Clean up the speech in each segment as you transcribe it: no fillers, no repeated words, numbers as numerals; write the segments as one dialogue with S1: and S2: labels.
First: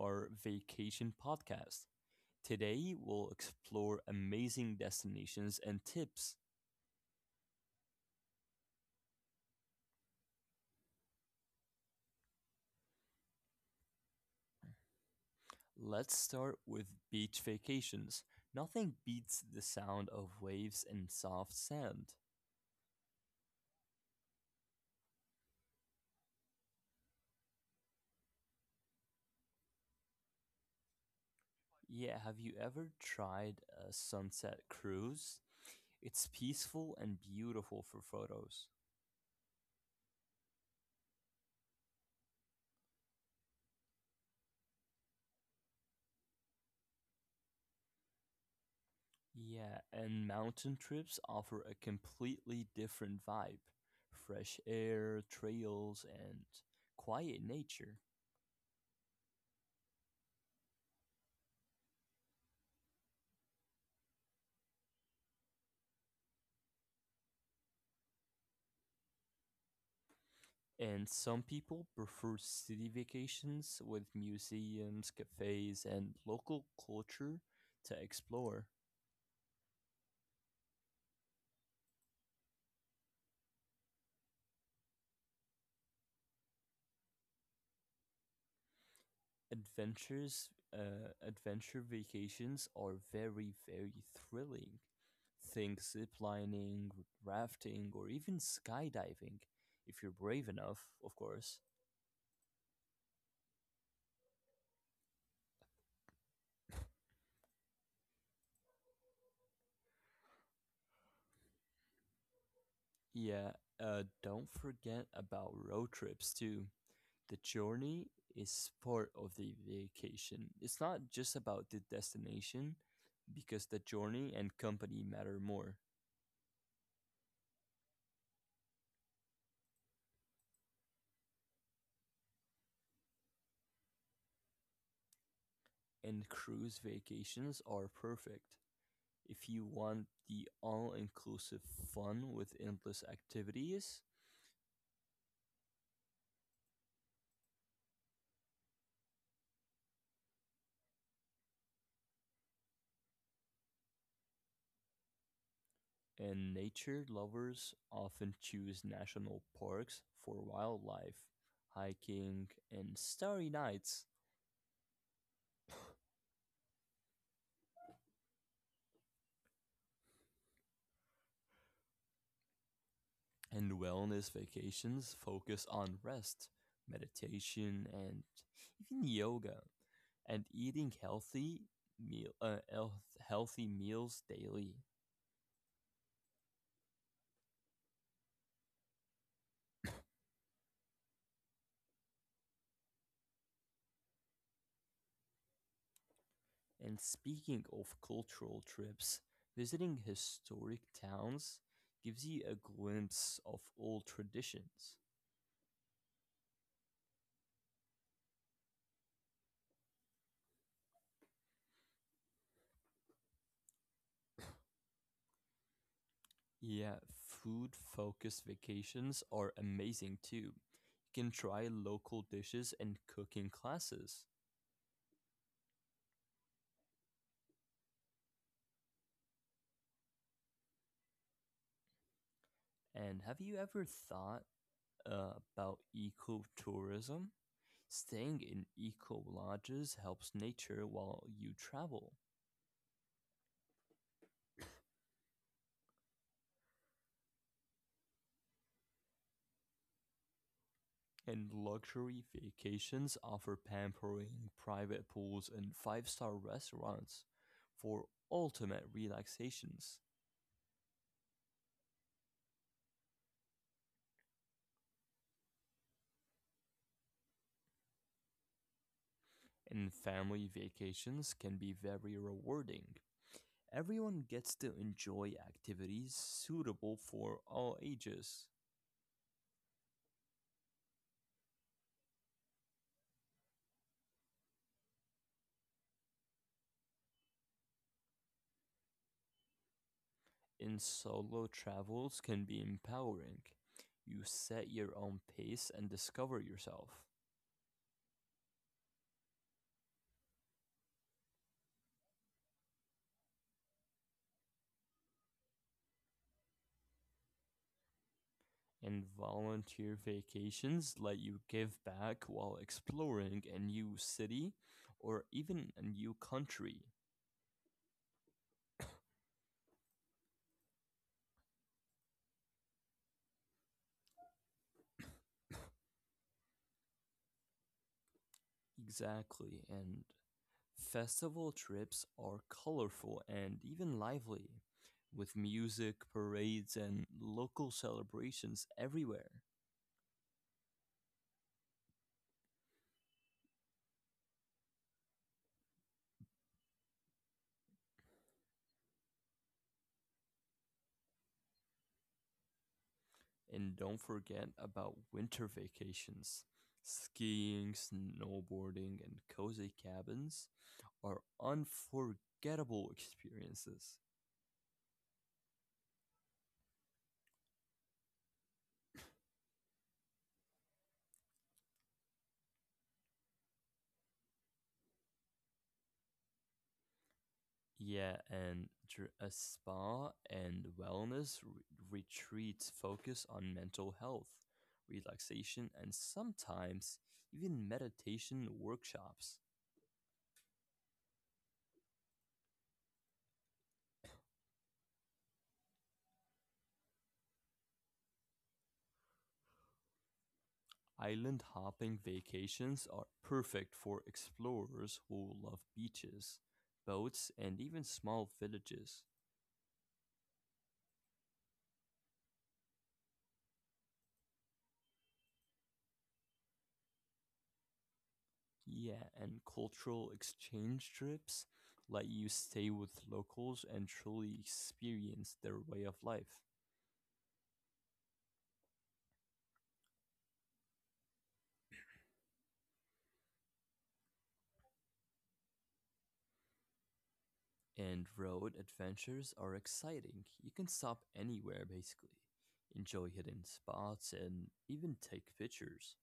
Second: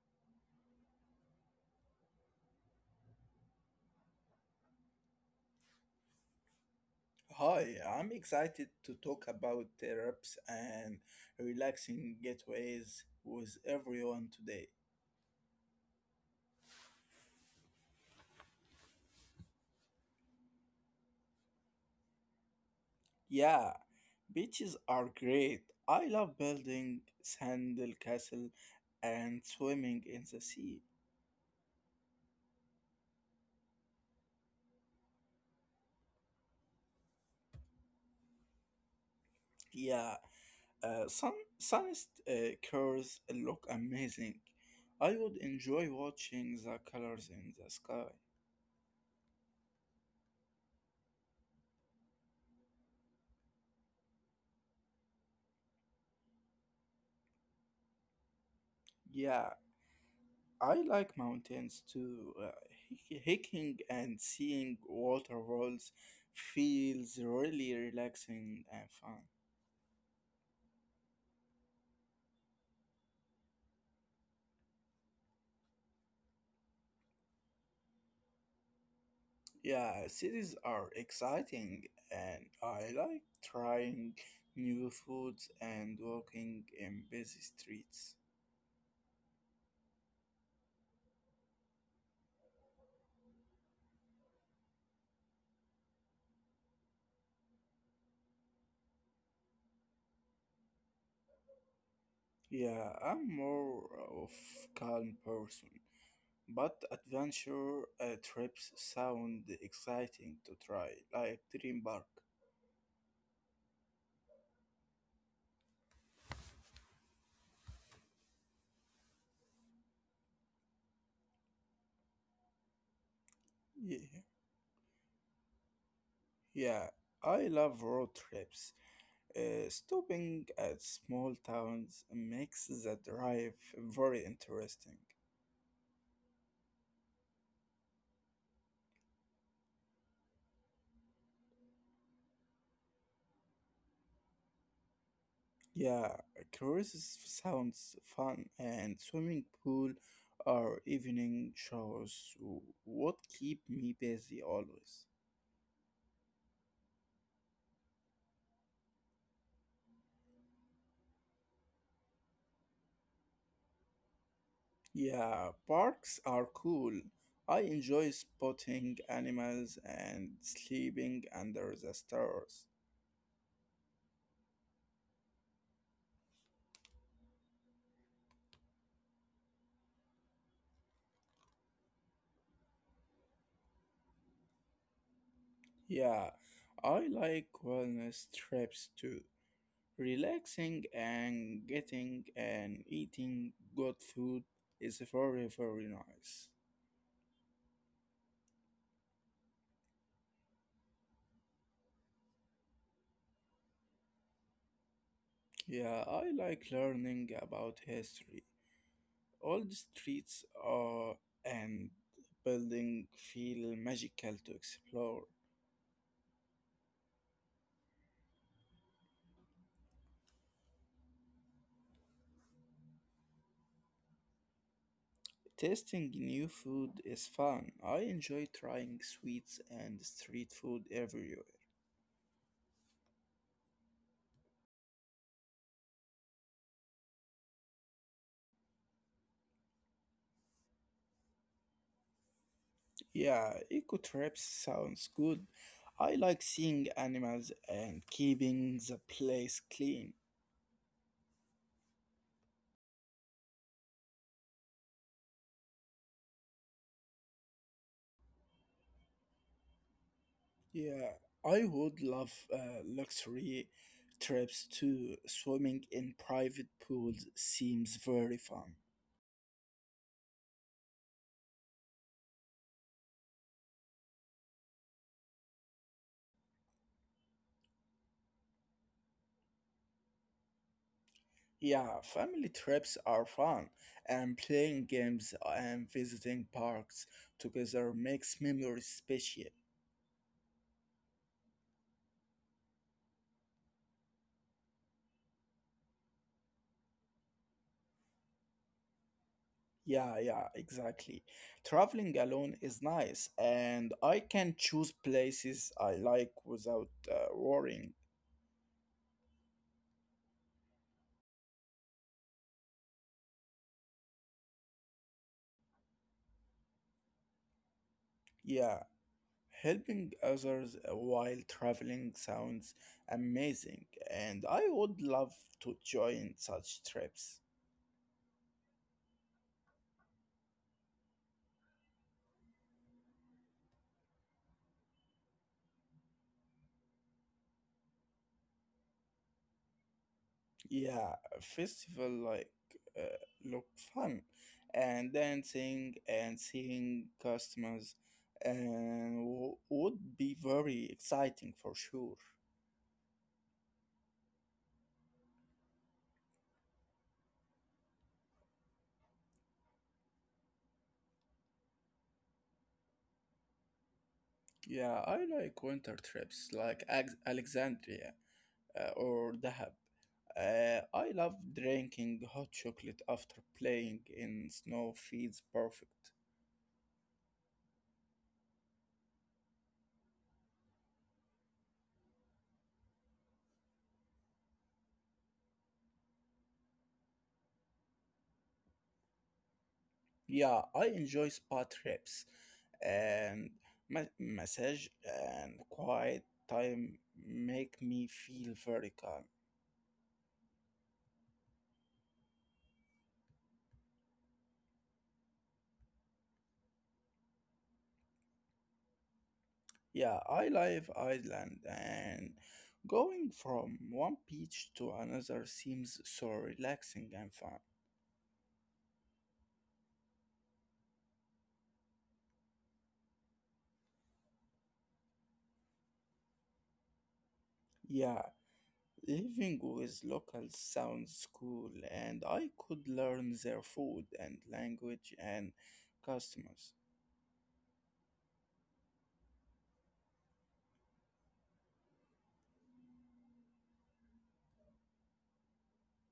S1: our vacation podcast. Today, we'll explore amazing destinations and tips.
S2: Hi, I'm excited to talk about trips and relaxing getaways with everyone today.
S1: Let's start with beach vacations. Nothing beats the sound of waves and soft sand.
S2: Yeah, beaches are great. I love building sandal castle and swimming in the sea.
S1: Yeah, have you ever tried a sunset cruise? It's peaceful and beautiful for photos.
S2: Yeah, sunset curves look amazing. I would enjoy watching the colors in the sky.
S1: Yeah, and mountain trips offer a completely different vibe, fresh air, trails, and quiet nature.
S2: Yeah, I like mountains too. Hiking and seeing waterfalls feels really relaxing and fun.
S1: And some people prefer city vacations with museums, cafes, and local culture to explore.
S2: Yeah, cities are exciting, and I like trying new foods and walking in busy streets.
S1: Adventures, adventure vacations are very, very thrilling. Think ziplining, rafting, or even skydiving, if you're brave enough, of course.
S2: Yeah, I'm more of calm person, but adventure trips sound exciting to try, like Dream Park.
S1: Yeah, don't forget about road trips too. The journey is part of the vacation. It's not just about the destination, because the
S2: Yeah.
S1: journey and company matter more.
S2: Yeah, I love road trips. Stopping at small towns makes the drive very interesting.
S1: And cruise vacations are perfect if you want the all inclusive fun with endless activities.
S2: Yeah, cruises sounds fun, and swimming pool or evening shows what keep me busy always.
S1: And nature lovers often choose national parks for wildlife, hiking, and starry nights.
S2: Yeah, parks are cool. I enjoy spotting animals and sleeping under the stars.
S1: And wellness vacations focus on rest, meditation, and even yoga, and eating meal, uh, health, healthy meals daily.
S2: Yeah, I like wellness trips too. Relaxing and getting and eating good food is very, very nice.
S1: And speaking of cultural trips, visiting historic towns gives you a glimpse of old traditions.
S2: Yeah, I like learning about history. Old streets are and building feel magical to explore.
S1: Yeah, food focused vacations are amazing too. You can try local dishes and cooking classes.
S2: Tasting new food is fun. I enjoy trying sweets and street food everywhere.
S1: And have you ever thought about ecotourism? Staying in eco lodges helps nature while you travel.
S2: Yeah, eco trips sounds good. I like seeing animals and keeping the place clean.
S1: And luxury vacations offer pampering, private pools, and five-star restaurants for ultimate relaxations.
S2: Yeah, I would love luxury trips too. Swimming in private pools seems very fun.
S1: And family vacations can be very rewarding. Everyone gets to enjoy activities suitable for all ages.
S2: Yeah, family trips are fun, and playing games and visiting parks together makes memories special.
S1: In solo travels can be empowering. You set your own pace and discover yourself.
S2: Yeah, yeah, exactly. Traveling alone is nice, and I can choose places I like without worrying.
S1: And volunteer vacations let you give back while exploring a new city or even a new country.
S2: Yeah, helping others while traveling sounds amazing, and I would love to join such trips.
S1: Exactly. And festival trips are colorful and even lively, with music, parades, and local celebrations everywhere.
S2: Yeah, a festival like uh, look fun, and dancing and seeing customers, and would be very exciting for sure.
S1: And don't forget about winter vacations. Skiing, snowboarding, and cozy cabins are unforgettable experiences.
S2: Yeah, I like winter trips like Alexandria or Dahab. I love drinking hot chocolate after playing in snow feels perfect.
S1: Yeah, and a spa and wellness retreats focus on mental health, relaxation, and sometimes even meditation workshops.
S2: Yeah, I enjoy spa trips and massage and quiet time make me feel very calm.
S1: Island hopping vacations are perfect for explorers who love beaches, boats, and even small villages.
S2: Yeah, I live Iceland and going from one beach to another seems so relaxing and fun.
S1: Yeah, and cultural exchange trips let you stay with locals and truly experience their way of life.
S2: Yeah, living with locals sounds cool, and I could learn their food and language and customs.
S1: And road adventures are exciting. You can stop anywhere basically, enjoy hidden spots, and even take pictures.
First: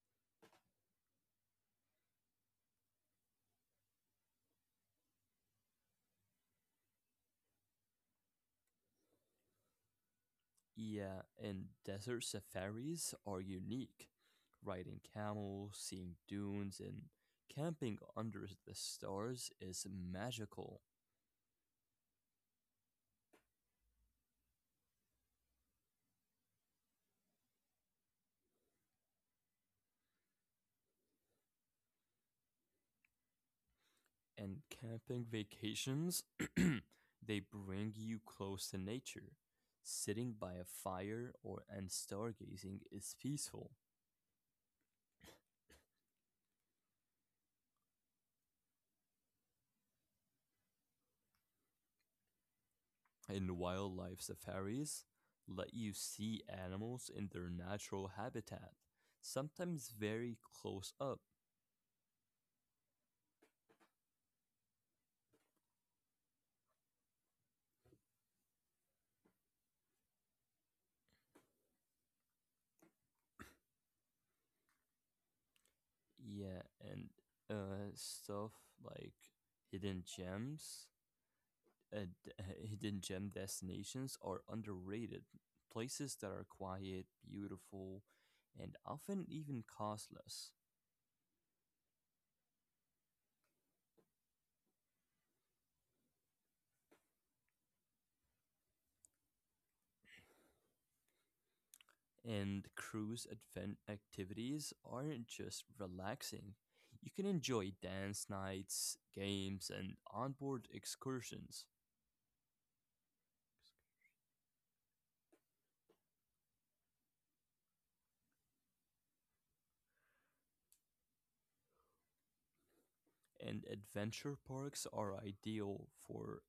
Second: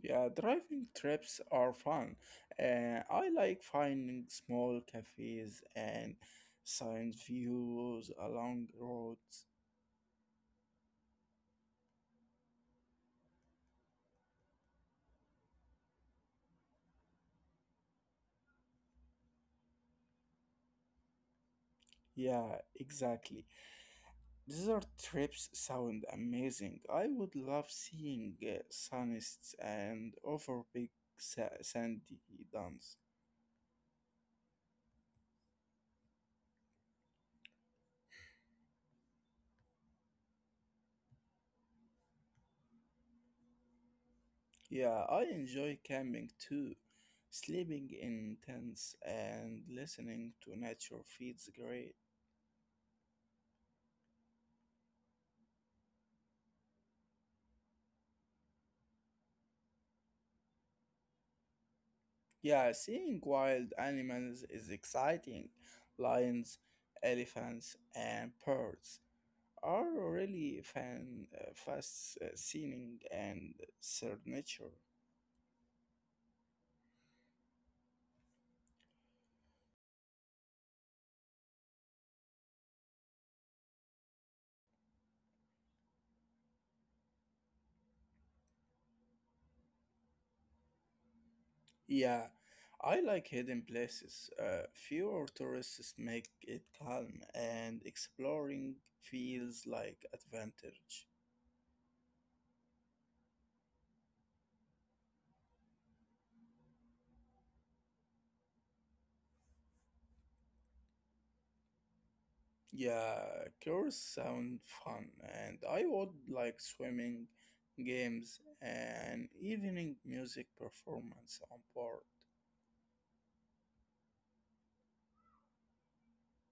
S2: Yeah, driving trips are fun. I like finding small cafes and science views along roads.
S1: Yeah, and desert safaris are unique. Riding camels, seeing dunes, and camping under the stars is magical.
S2: Yeah, exactly. Desert trips sound amazing. I would love seeing sunsets and over big sandy dunes.
S1: And camping vacations, they bring you close to nature. Sitting by a fire or and stargazing is peaceful.
S2: Yeah, I enjoy camping too. Sleeping in tents and listening to nature feels great.
S1: And wildlife safaris let you see animals in their natural habitat, sometimes very close up.
S2: Yeah, seeing wild animals is exciting. Lions, elephants, and birds are really fan fascinating and signature.
S1: Yeah, and stuff like hidden gems, d- hidden gem destinations are underrated. Places that are quiet, beautiful, and often even costless.
S2: Yeah, I like hidden places. Fewer tourists make it calm, and exploring feels like advantage.
S1: And cruise advent activities aren't just relaxing. You can enjoy dance nights, games, and onboard excursions.
S2: Yeah, cures sound fun, and I would like swimming games and evening music performance on board.
S1: And adventure parks are ideal for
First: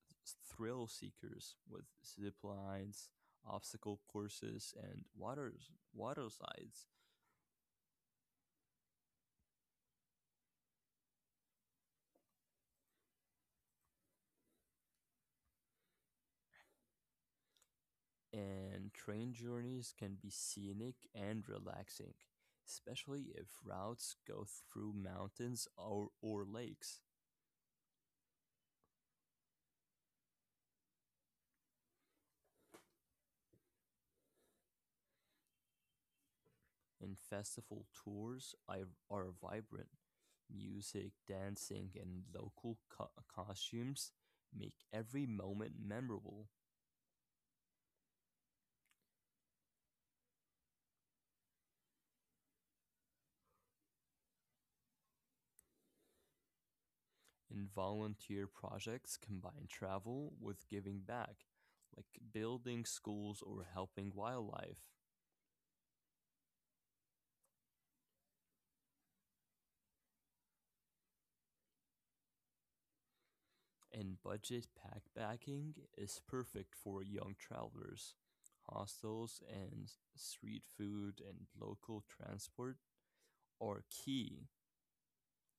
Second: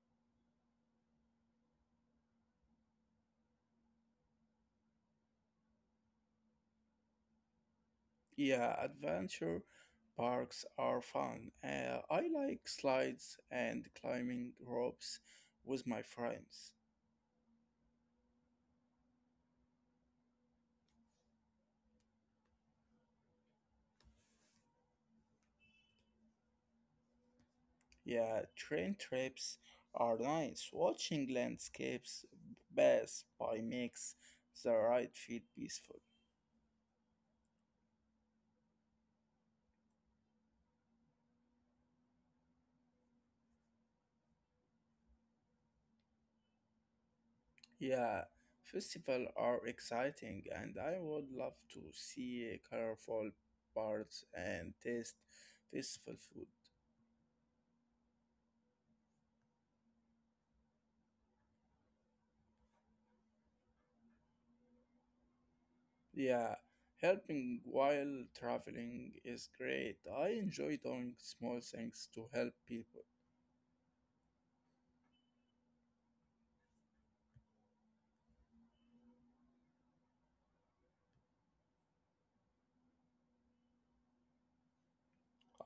S1: thrill seekers with zip lines, obstacle courses, and water slides.
S2: Yeah, adventure parks are fun. I like slides and climbing ropes with my friends.
S1: And train journeys can be scenic and relaxing, especially if routes go through mountains or lakes.
S2: Yeah, train trips are nice. Watching landscapes best by makes the ride feel peaceful.
S1: And festival tours are vibrant. Music, dancing, and local costumes make every moment memorable.
S2: Yeah, festivals are exciting, and I would love to see colorful parts and taste festival food.
S1: And volunteer projects combine travel with giving back, like building schools or helping wildlife.
S2: Yeah, helping while traveling is great. I enjoy doing small things to help people.
S1: And budget backpacking is perfect for young travelers. Hostels and street food and local transport are key.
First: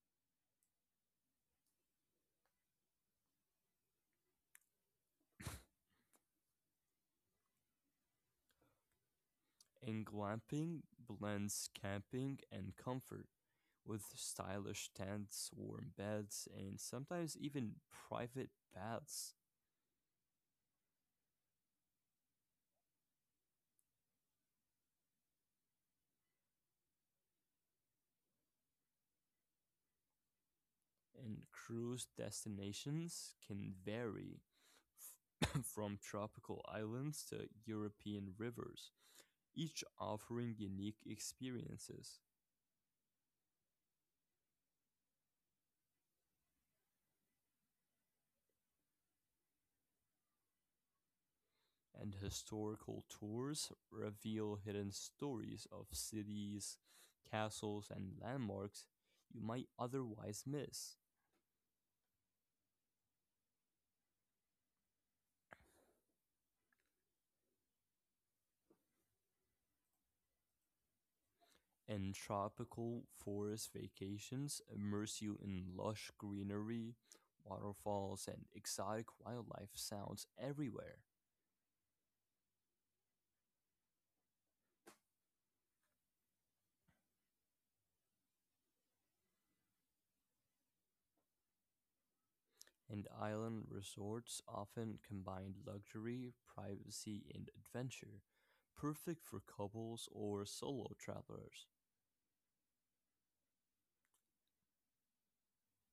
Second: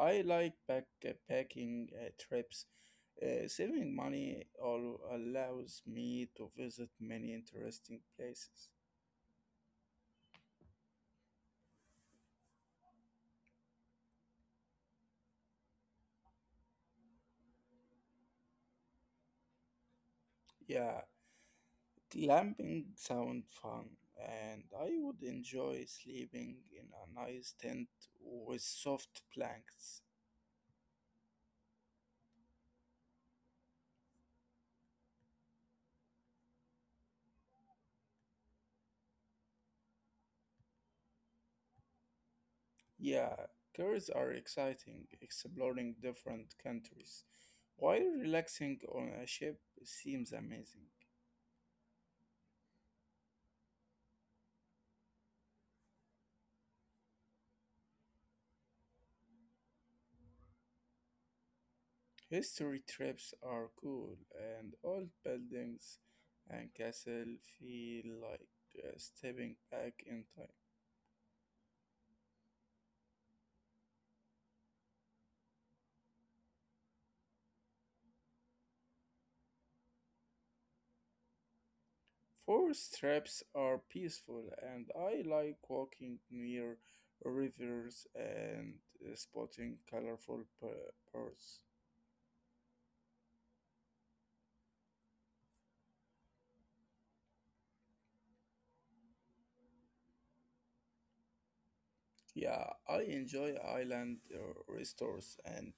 S2: I like backpacking trips. Saving money all allows me to visit many interesting places.
S1: And glamping blends camping and comfort with stylish tents, warm beds, and sometimes even private baths.
S2: Yeah, glamping sound fun, and I would enjoy sleeping in a nice tent with soft blankets.
S1: And cruise destinations can vary from tropical islands to European rivers, each offering unique experiences.
S2: Yeah, tours are exciting, exploring different countries, while relaxing on a ship seems amazing.
S1: And historical tours reveal hidden stories of cities, castles, and landmarks you might otherwise miss.
S2: History trips are cool, and old buildings and castle feel like stepping back in time.
S1: And tropical forest vacations immerse you in lush greenery, waterfalls, and exotic wildlife sounds everywhere.
S2: Forest traps are peaceful, and I like walking near rivers and spotting colorful birds.
S1: And island resorts often combine luxury, privacy, and adventure, perfect for couples or solo travelers.
S2: Yeah, I enjoy island resorts and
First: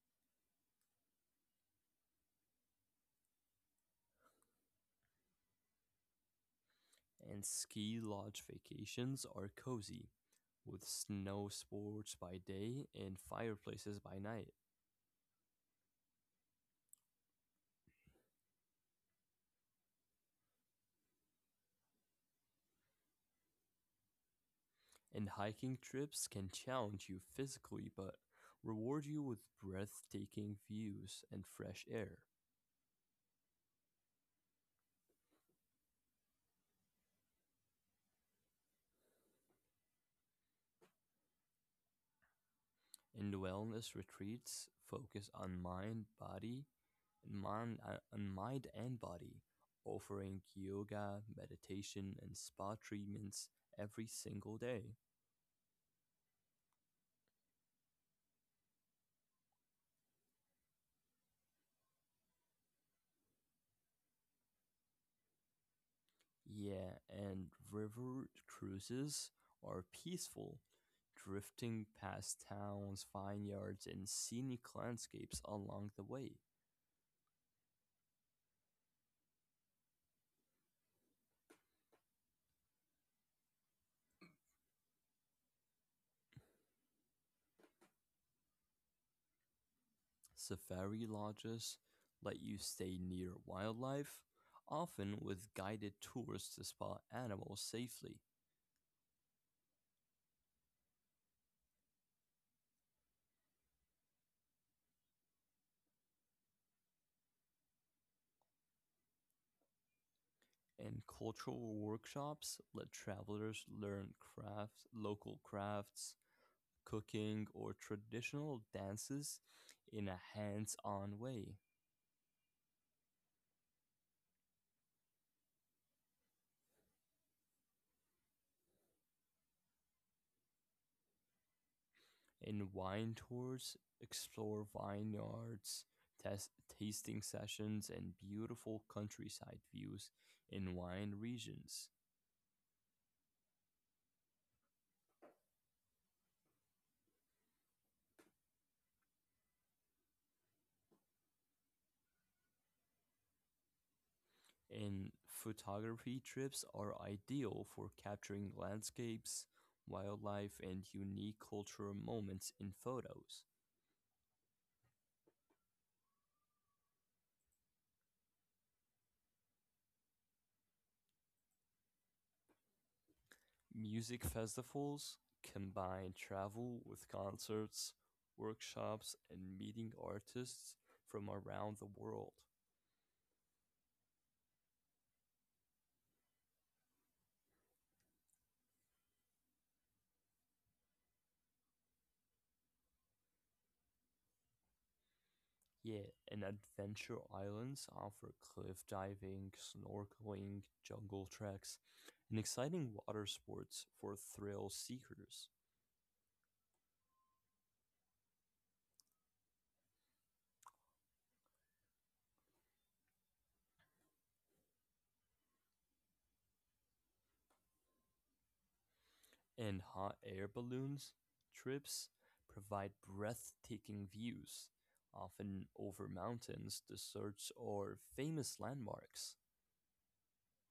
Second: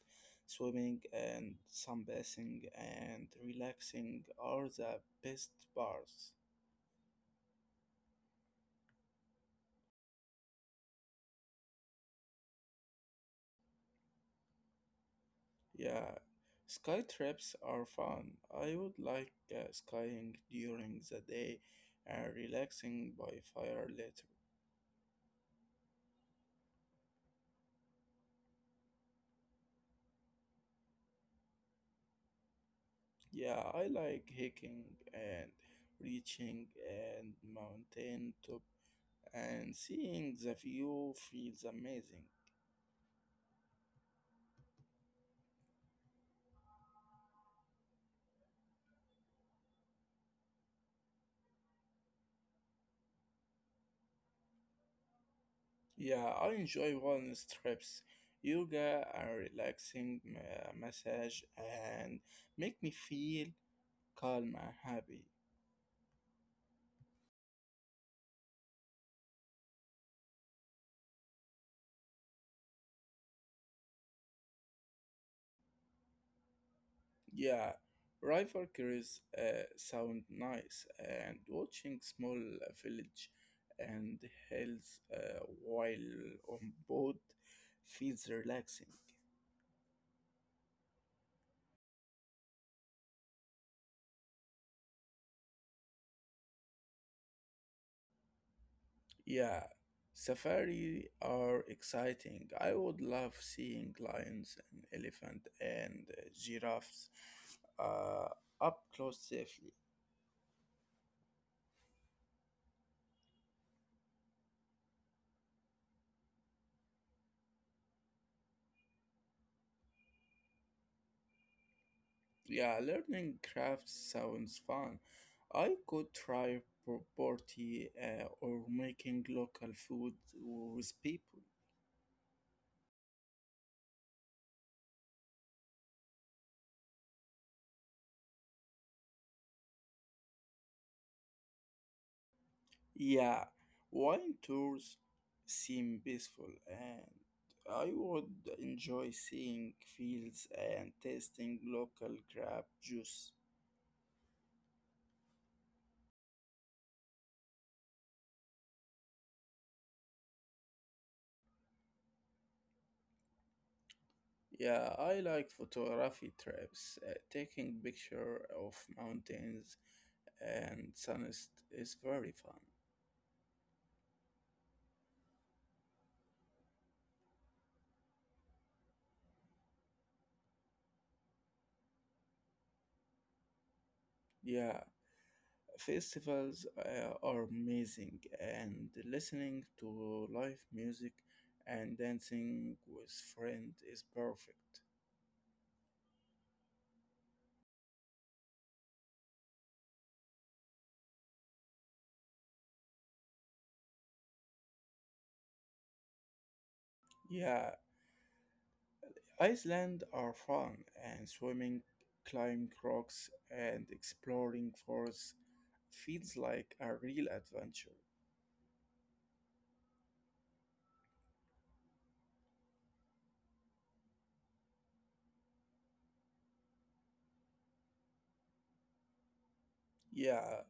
S2: swimming and sunbathing and relaxing are the best parts.
S1: And ski lodge vacations are cozy, with snow sports by day and fireplaces by night.
S2: Yeah, sky trips are fun. I would like skying during the day and relaxing by fire later.
S1: And hiking trips can challenge you physically but reward you with breathtaking views and fresh air.
S2: Yeah, I like hiking and reaching and mountain top and seeing the view feels amazing.
S1: And wellness retreats focus on mind and body, offering yoga, meditation, and spa treatments every single day.
S2: Yeah, I enjoy wellness trips, yoga and relaxing massage and make me feel calm and happy.
S1: Yeah, and river cruises are peaceful, drifting past towns, vineyards, and scenic landscapes along the way.
S2: Yeah, river cruise sound nice and watching small village and hills while on boat feels relaxing.
S1: Safari lodges let you stay near wildlife, often with guided tours to spot animals safely.
S2: Yeah, safari are exciting. I would love seeing lions and elephant and giraffes uh, up close safely.
S1: And cultural workshops let travelers learn local crafts, cooking, or traditional dances in a hands on way.
S2: Yeah, learning crafts sounds fun. I could try pottery or making local food with people.
S1: And wine tours explore vineyards, test, tasting sessions, and beautiful countryside views in wine regions.
S2: Yeah, wine tours seem peaceful, and I would enjoy seeing fields and tasting local grape juice.
S1: And photography trips are ideal for capturing landscapes, wildlife, and unique cultural moments in photos.
S2: Yeah, I like photography trips. Taking picture of mountains and suns is very fun.
S1: Music festivals combine travel with concerts, workshops, and meeting artists from around the world.
S2: Yeah, festivals are amazing, and listening to live music and dancing with friends is perfect.
S1: Yeah, and adventure islands offer cliff diving, snorkeling, jungle treks, and exciting water sports for thrill seekers.
S2: Yeah, Iceland are fun and swimming, climbing rocks, and exploring forests feels like a real adventure.
S1: And hot air balloons trips provide breathtaking views, often over mountains, deserts, or famous landmarks.
S2: Yeah,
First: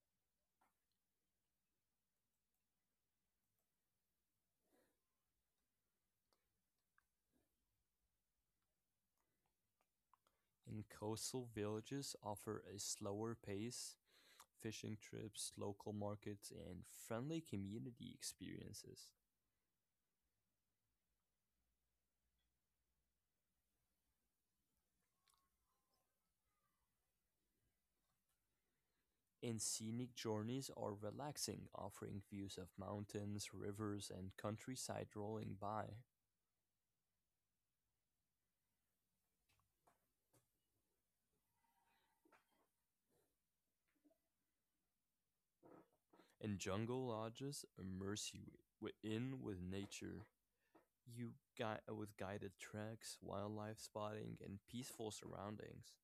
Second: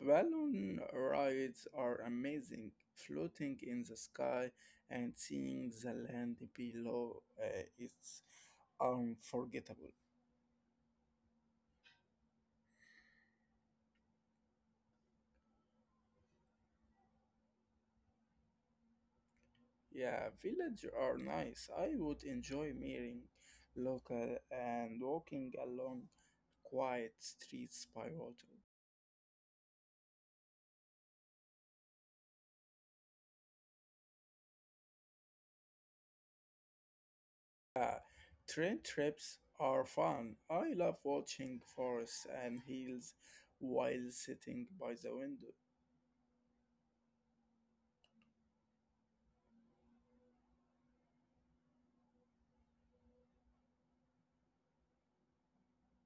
S2: balloon rides are amazing. Floating in the sky and seeing the land below is unforgettable.
S1: And coastal villages offer a slower pace, fishing trips, local markets, and friendly community experiences.
S2: Yeah, villages are nice. I would enjoy meeting local and walking along quiet streets by water.
S1: And scenic journeys are relaxing, offering views of mountains, rivers, and countryside rolling by.
S2: Yeah, train trips are fun. I love watching forests and hills while sitting by the window.
S1: And jungle lodges immerse you in with nature. With guided treks, wildlife spotting, and peaceful surroundings.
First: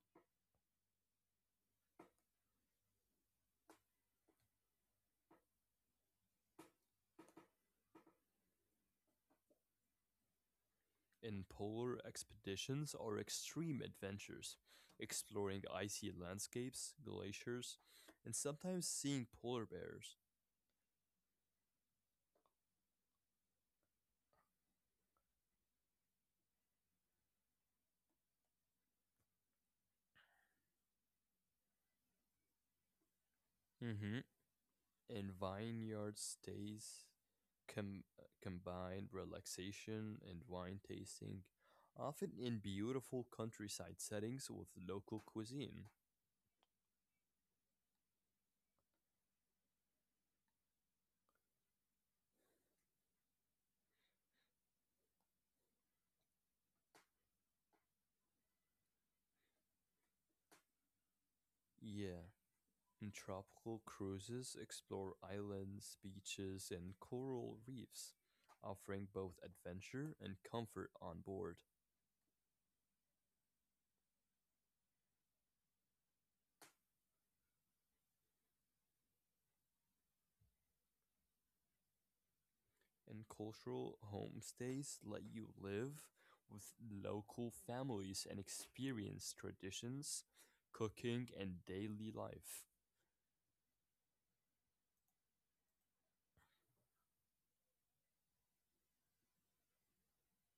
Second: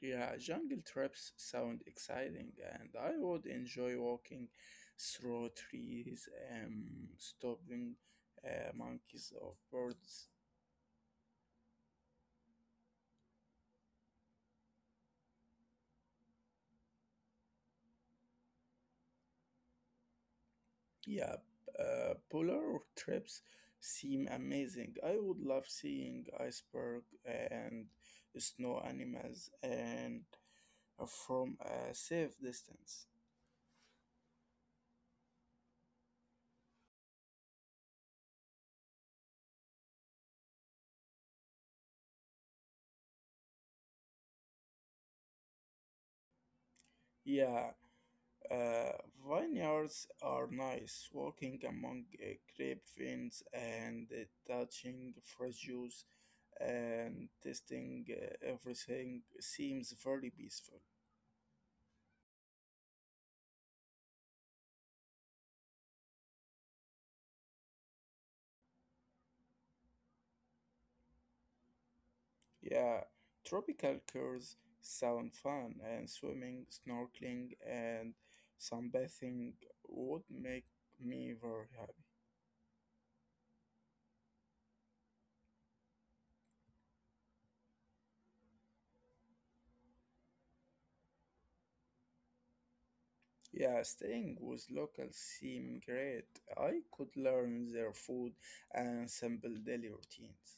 S2: Yeah, jungle trips sound exciting, and I would enjoy walking through trees and stopping monkeys or birds.
S1: In polar expeditions or extreme adventures, exploring icy landscapes, glaciers, and sometimes seeing polar bears.
S2: Yeah, polar trips seem amazing. I would love seeing iceberg and snow animals and from a safe distance.
S1: Mm-hmm. In vineyard stays com- combine relaxation and wine tasting, often in beautiful countryside settings with local cuisine.
S2: Yeah, uh, vineyards are nice. Walking among grape vines and touching fresh juice and tasting everything seems very peaceful.
S1: Yeah. Tropical cruises explore islands, beaches, and coral reefs, offering both adventure and comfort on board.
S2: Yeah, tropical cures sound fun, and swimming, snorkeling, and sunbathing would make me very happy.
S1: And cultural homestays let you live with local families and experience traditions, cooking, and daily life.
S2: Yeah, staying with locals seemed great. I could learn their food and sample daily routines.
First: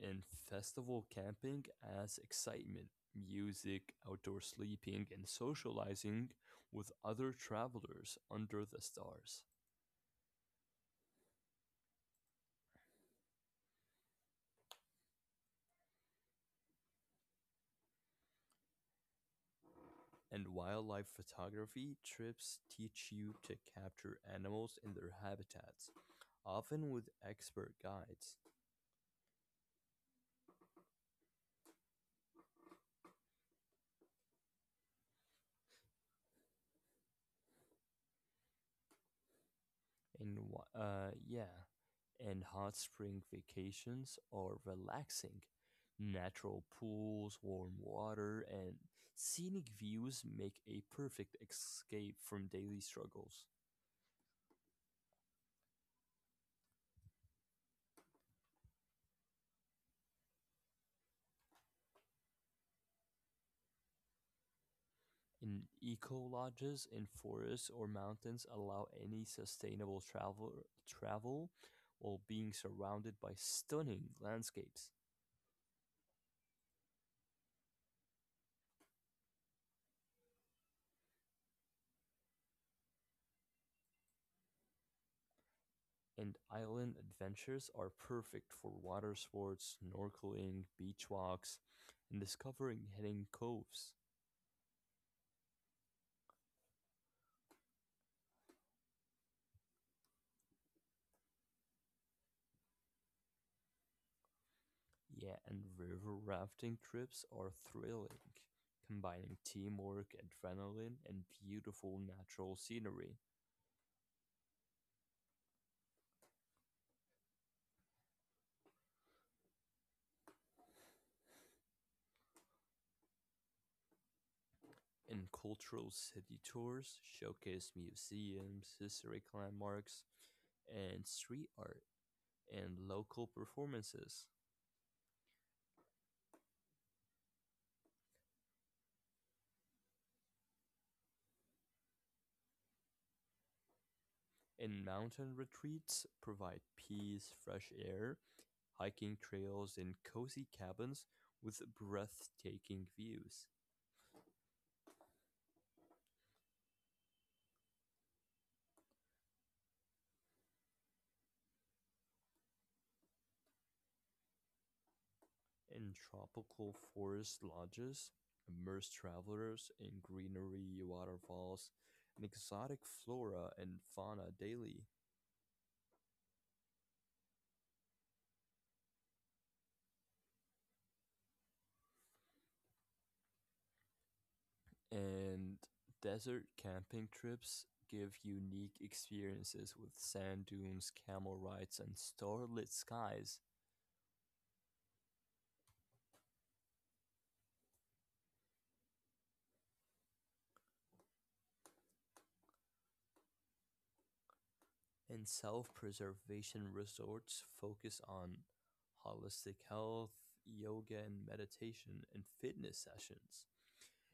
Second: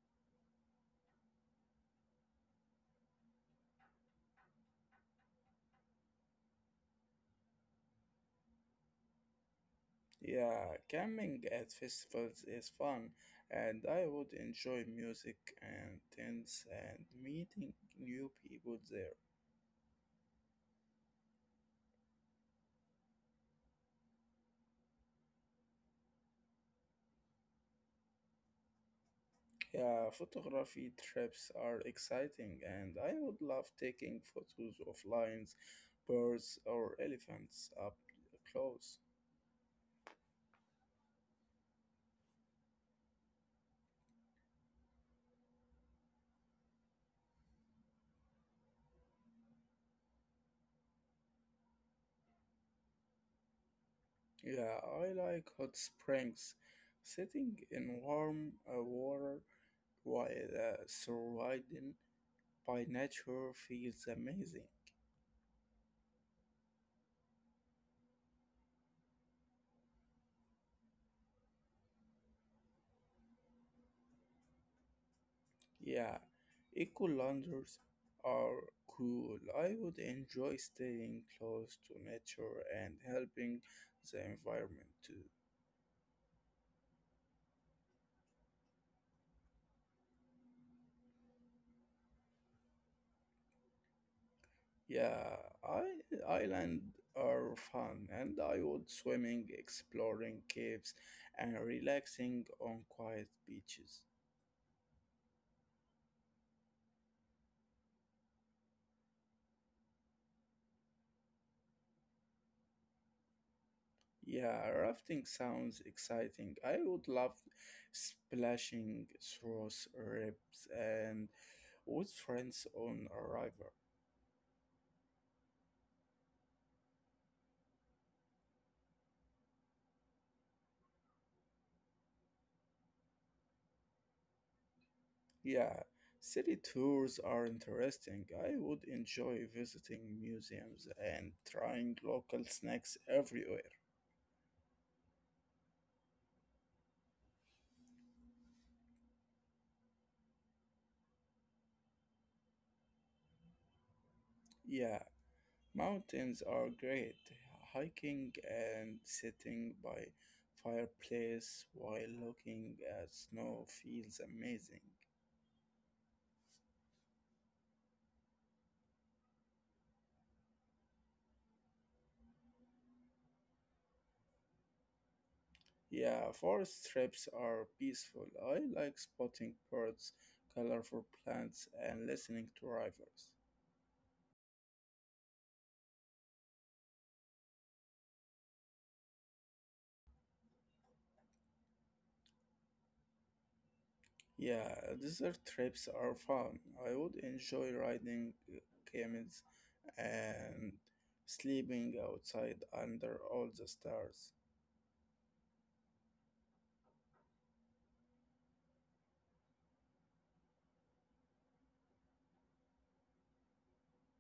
S1: And festival camping adds excitement, music, outdoor sleeping, and socializing with other travelers under the stars.
S2: Yeah, camping at festivals is fun, and I would enjoy music and tents and meeting new people there.
S1: And wildlife photography trips teach you to capture animals in their habitats, often with expert guides.
S2: Yeah, photography trips are exciting, and I would love taking photos of lions, birds, or elephants up close.
S1: And hot spring vacations are relaxing. Natural pools, warm water, and scenic views make a perfect escape from daily struggles.
S2: Yeah, I like hot springs. Sitting in warm water while surrounded by nature feels amazing.
S1: Eco-lodges in forests or mountains allow any sustainable travel while being surrounded by stunning landscapes.
S2: Yeah, eco loungers are cool. I would enjoy staying close to nature and helping the environment too.
S1: And island adventures are perfect for water sports, snorkeling, beach walks, and discovering hidden coves.
S2: Yeah, I island are fun and I would swimming, exploring caves and relaxing on quiet beaches.
S1: Yeah, and river rafting trips are thrilling, combining teamwork, adrenaline, and beautiful natural scenery.
S2: Yeah, rafting sounds exciting. I would love splashing through ribs and with friends on a river.
S1: And cultural city tours showcase museums, historic landmarks, and street art and local performances.
S2: Yeah, city tours are interesting. I would enjoy visiting museums and trying local snacks everywhere.
S1: And mountain retreats provide peace, fresh air, hiking trails, and cozy cabins with breathtaking views.
S2: Yeah, mountains are great. Hiking and sitting by fireplace while looking at snow feels amazing.
S1: And tropical forest lodges immerse travelers in greenery, waterfalls, and exotic flora and fauna daily.
S2: Yeah, forest trips are peaceful. I like spotting birds, colorful plants, and listening to rivers.
S1: And desert camping trips give unique experiences with sand dunes, camel rides, and starlit skies.
S2: Yeah, desert trips are fun. I would enjoy riding camels and sleeping outside under all the stars.
S1: And self preservation resorts focus on holistic health, yoga and meditation, and fitness sessions,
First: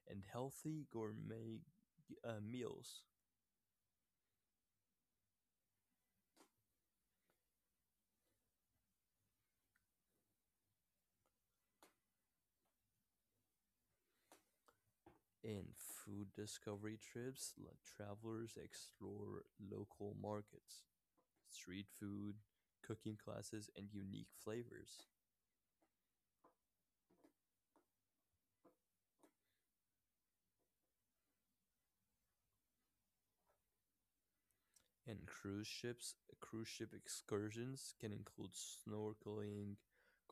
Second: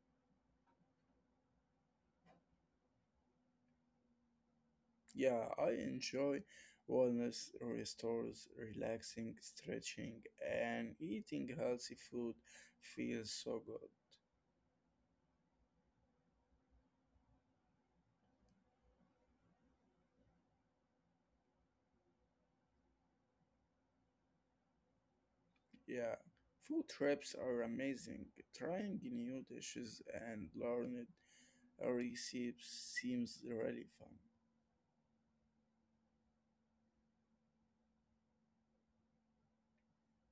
S1: and healthy gourmet meals.
S2: Yeah, I enjoy wellness restores, relaxing, stretching, and eating healthy food feels so good.
S1: In food discovery trips, let travelers explore local markets, street food, cooking classes, and unique flavors.
S2: Yeah, food trips are amazing. Trying new dishes and learning recipes seems really fun.
S1: And cruise ship excursions can include snorkeling,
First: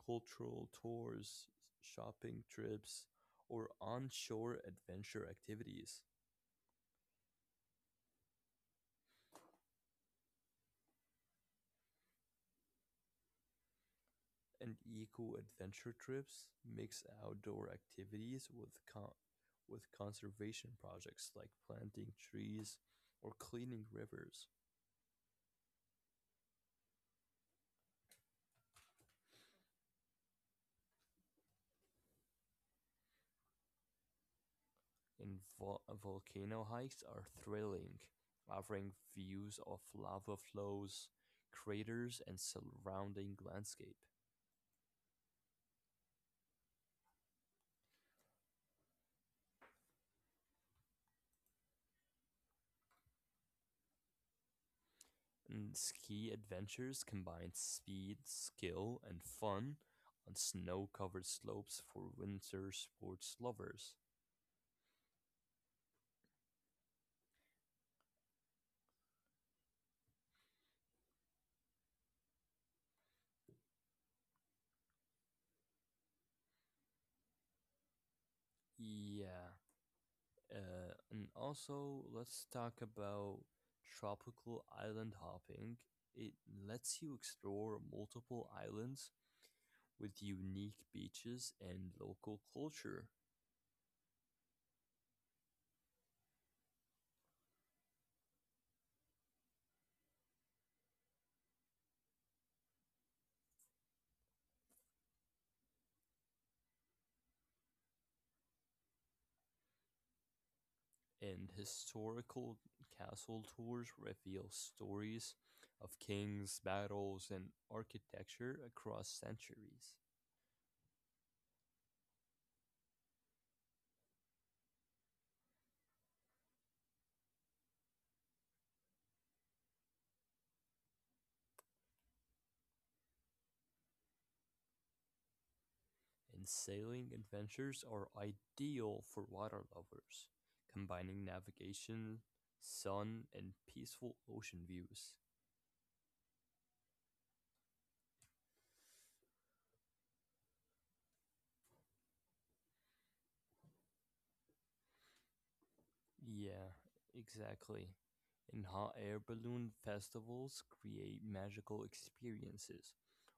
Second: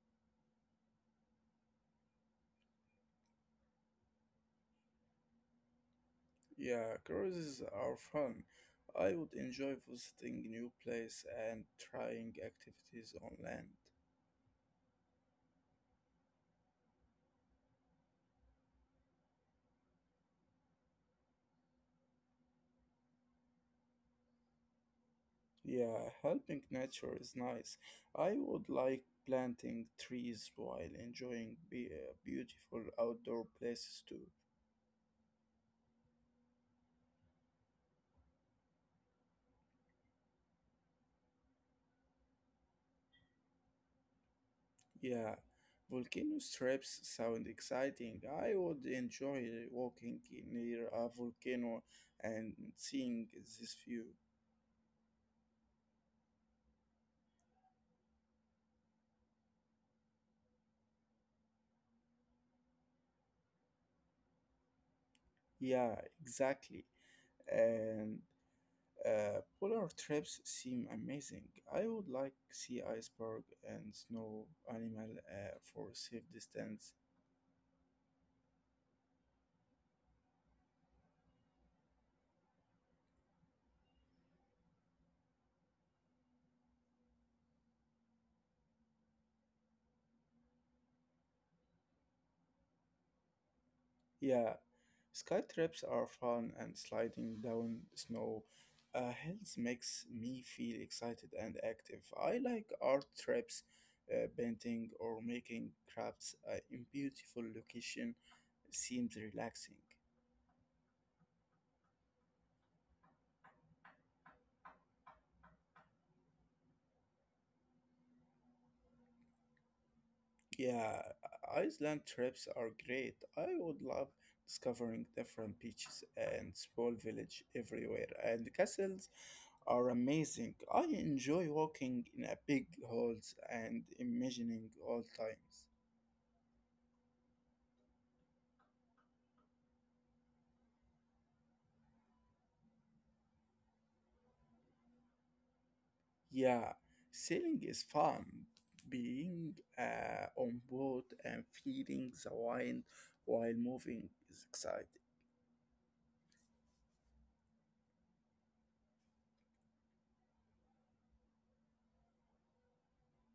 S1: cultural tours, shopping trips, or onshore adventure activities.
S2: Yeah, cruises are fun. I would enjoy visiting new place and trying activities on land.
S1: And eco adventure trips mix outdoor activities with conservation projects like planting trees or cleaning rivers.
S2: Yeah, helping nature is nice. I would like planting trees while enjoying beautiful outdoor places too.
S1: In volcano hikes are thrilling, offering views of lava flows, craters, and surrounding landscape.
S2: Yeah, volcano trips sound exciting. I would enjoy walking near a volcano and seeing this view.
S1: And ski adventures combine speed, skill, and fun on snow covered slopes for winter sports lovers.
S2: Yeah, exactly. And polar trips seem amazing. I would like see iceberg and snow animal for safe distance.
S1: Yeah. And also, let's talk about tropical island hopping. It lets you explore multiple islands with unique beaches and local culture.
S2: Yeah, sky trips are fun and sliding down snow hills makes me feel excited and active. I like art trips, painting or making crafts in beautiful location seems relaxing.
S1: And historical castle tours reveal stories of kings, battles, and architecture across centuries.
S2: Yeah, Iceland trips are great. I would love discovering different beaches and small village everywhere and castles are amazing. I enjoy walking in a big halls and imagining all times.
S1: And sailing adventures are ideal for water lovers, combining navigation, sun, and peaceful ocean views.
S2: Yeah, sailing is fun. Being on board and feeling the wind while moving is exciting.
S1: Yeah, exactly. And hot air balloon festivals create magical experiences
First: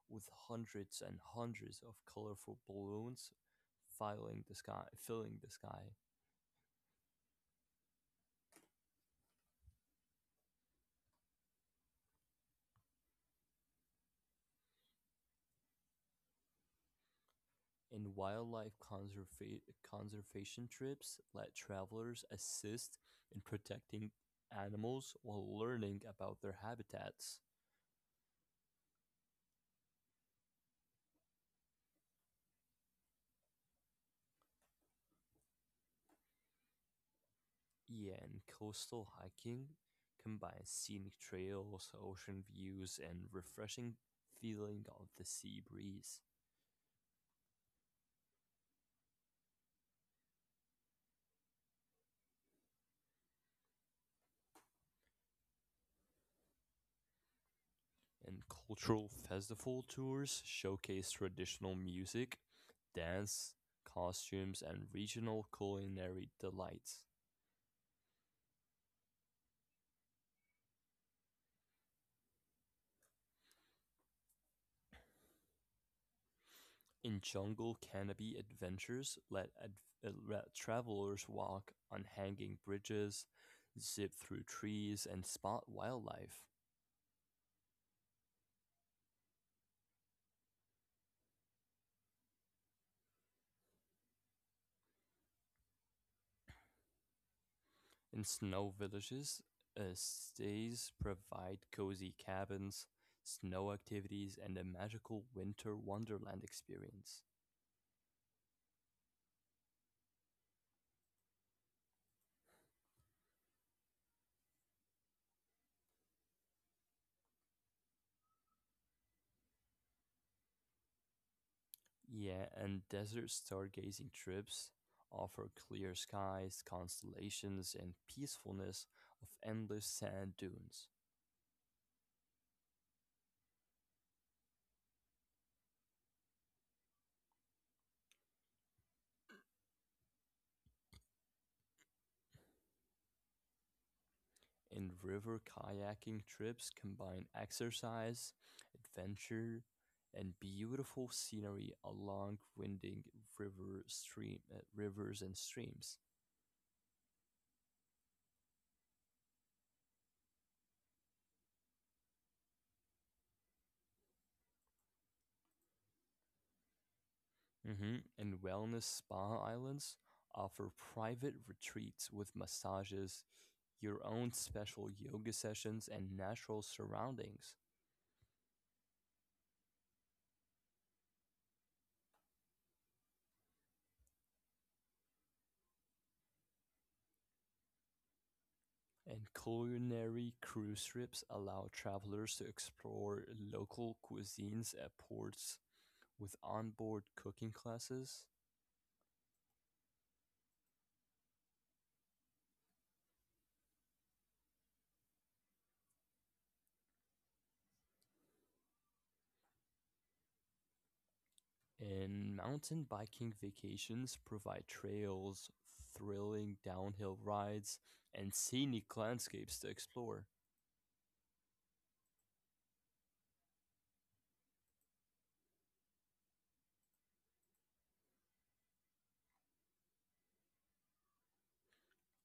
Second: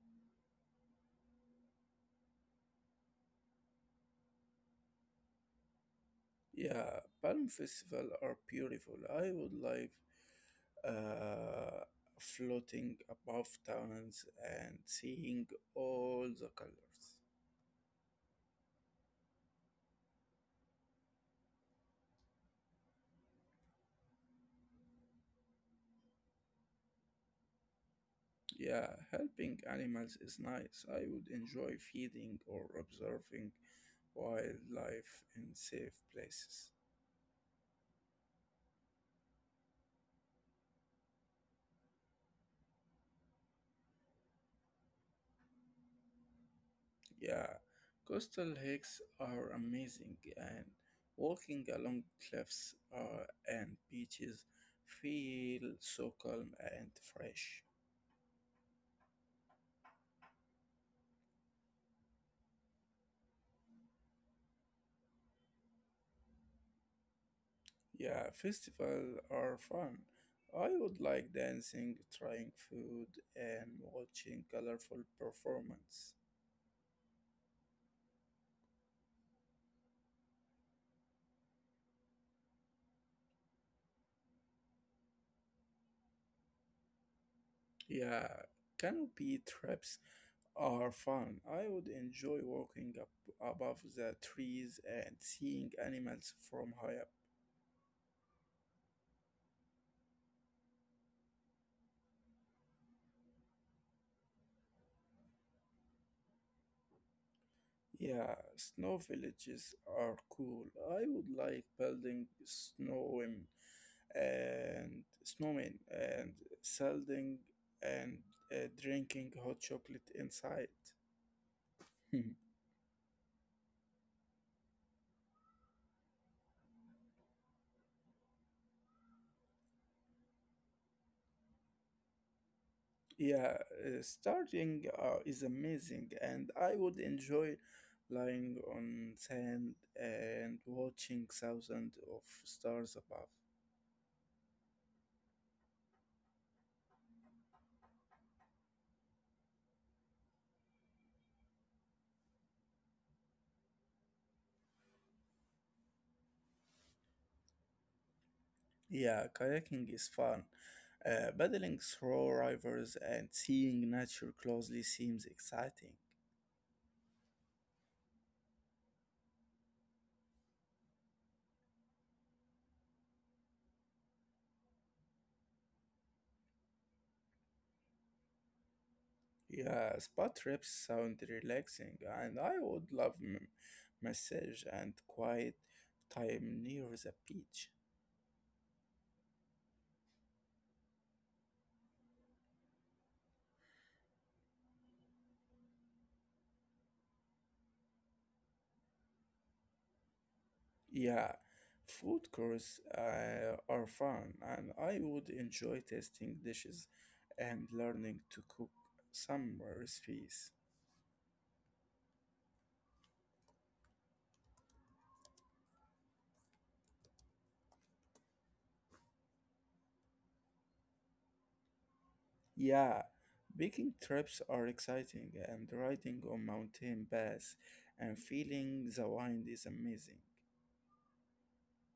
S1: with hundreds and hundreds of colorful balloons filling the sky.
S2: Yeah, Palm Festival are beautiful. I would like uh, floating above towns and seeing all the colors.
S1: And conservation trips let travelers assist in protecting animals while learning about their habitats.
S2: Yeah, helping animals is nice. I would enjoy feeding or observing wildlife in safe places.
S1: Yeah, and coastal hiking combines scenic trails, ocean views, and refreshing feeling of the sea breeze.
S2: Yeah, coastal hikes are amazing, and walking along cliffs and beaches feel so calm and fresh.
S1: And cultural festival tours showcase traditional music, dance, costumes, and regional culinary delights.
S2: Yeah, festivals are fun. I would like dancing, trying food, and watching colorful performance.
S1: In jungle canopy adventures let travelers walk on hanging bridges, zip through trees, and spot wildlife.
S2: Yeah, canopy trips are fun. I would enjoy walking up above the trees and seeing animals from high up.
S1: In snow villages, stays provide cozy cabins, snow activities, and a magical winter wonderland experience.
S2: Yeah, snow villages are cool. I would like building snow and snowmen and selling and drinking hot chocolate inside.
S1: Yeah, and desert stargazing trips offer clear skies, constellations, and peacefulness of endless sand dunes.
S2: Yeah, starting is amazing, and I would enjoy lying on sand and watching thousands of stars above.
S1: And river kayaking trips combine exercise, adventure, and beautiful scenery along winding rivers and streams.
S2: Yeah, kayaking is fun. Paddling through rivers and seeing nature closely seems exciting.
S1: Mhm. And wellness spa islands offer private retreats with massages, your own special yoga sessions, and natural surroundings.
S2: Yeah, spa trips sound relaxing, and I would love massage and quiet time near the beach.
S1: And culinary cruise ships allow travelers to explore local cuisines at ports with onboard cooking classes.
S2: Yeah, food courses are fun, and I would enjoy tasting dishes and learning to cook some recipes.
S1: And mountain biking vacations provide trails, thrilling downhill rides, and scenic landscapes to explore.
S2: Yeah, baking trips are exciting, and riding on mountain paths and feeling the wind is amazing.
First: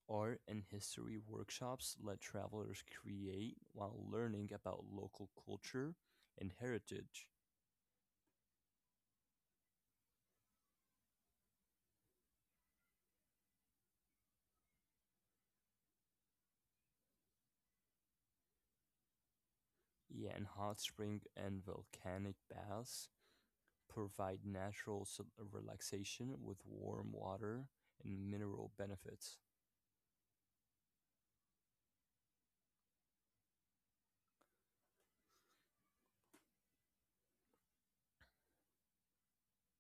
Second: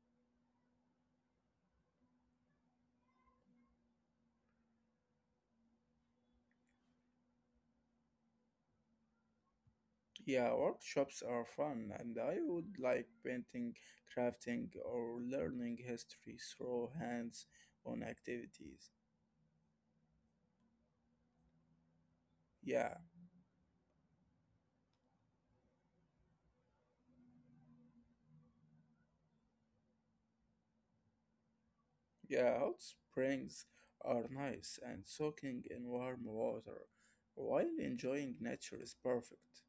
S1: Art and history workshops let travelers create while learning about local culture and heritage.
S2: Yeah, workshops are fun, and I would like painting, crafting, or learning history through hands on activities.
S1: Yeah, and hot spring and volcanic
S2: Yeah,
S1: baths provide relaxation with warm water and mineral benefits.
S2: yeah, hot springs are nice and soaking in warm water while enjoying nature is perfect.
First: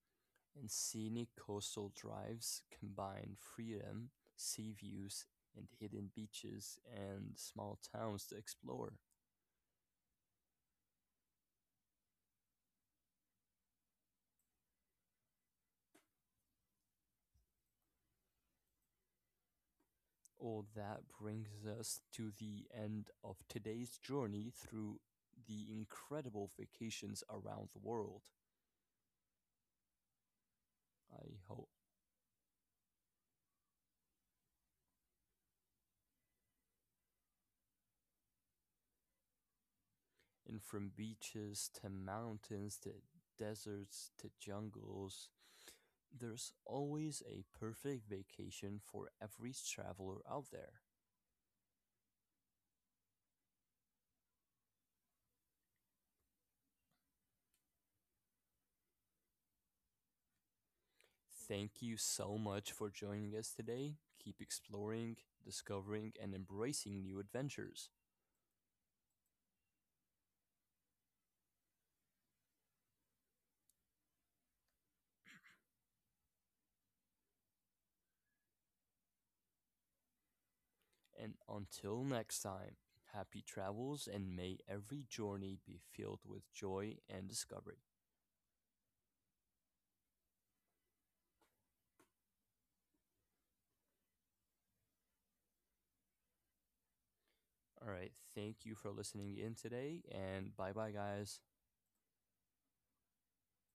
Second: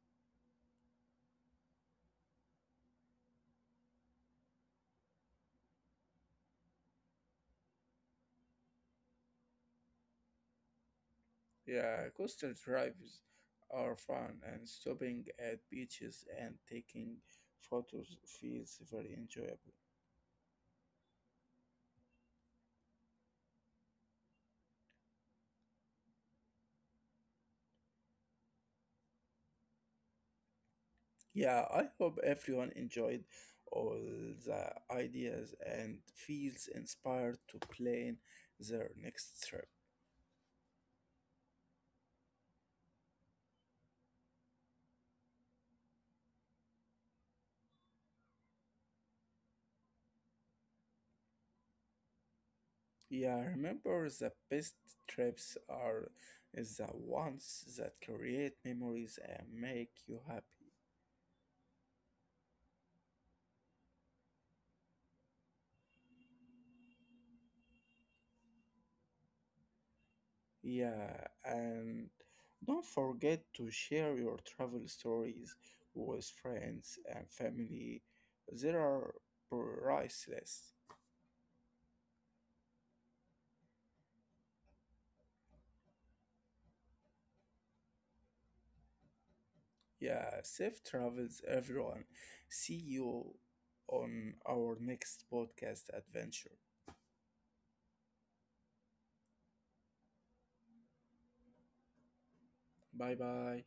S1: And scenic coastal drives combine freedom, sea views, and hidden beaches and small towns to explore.
S2: Yeah, coastal drives are fun and stopping at beaches and taking photos feels very enjoyable.
S1: All that brings us to the end of today's journey through the incredible vacations around the world, I
S2: Yeah, I
S1: hope.
S2: hope everyone enjoyed all the ideas and feels inspired to plan their next trip.
S1: And from beaches to mountains to deserts to jungles, there's always a perfect vacation for every traveler out there.
S2: Yeah, remember the best trips are the ones that create memories and make you happy.
S1: Thank you so much for joining us today. Keep exploring, discovering, and embracing new adventures.
S2: Yeah, and don't forget to share your travel stories with friends and family. They are priceless.
S1: And until next time, happy travels and may every journey be filled with joy and discovery.
S2: Yeah, safe travels, everyone. See you on our next podcast adventure.
S1: All right. Thank you for listening in today and bye bye, guys.
S2: Bye bye.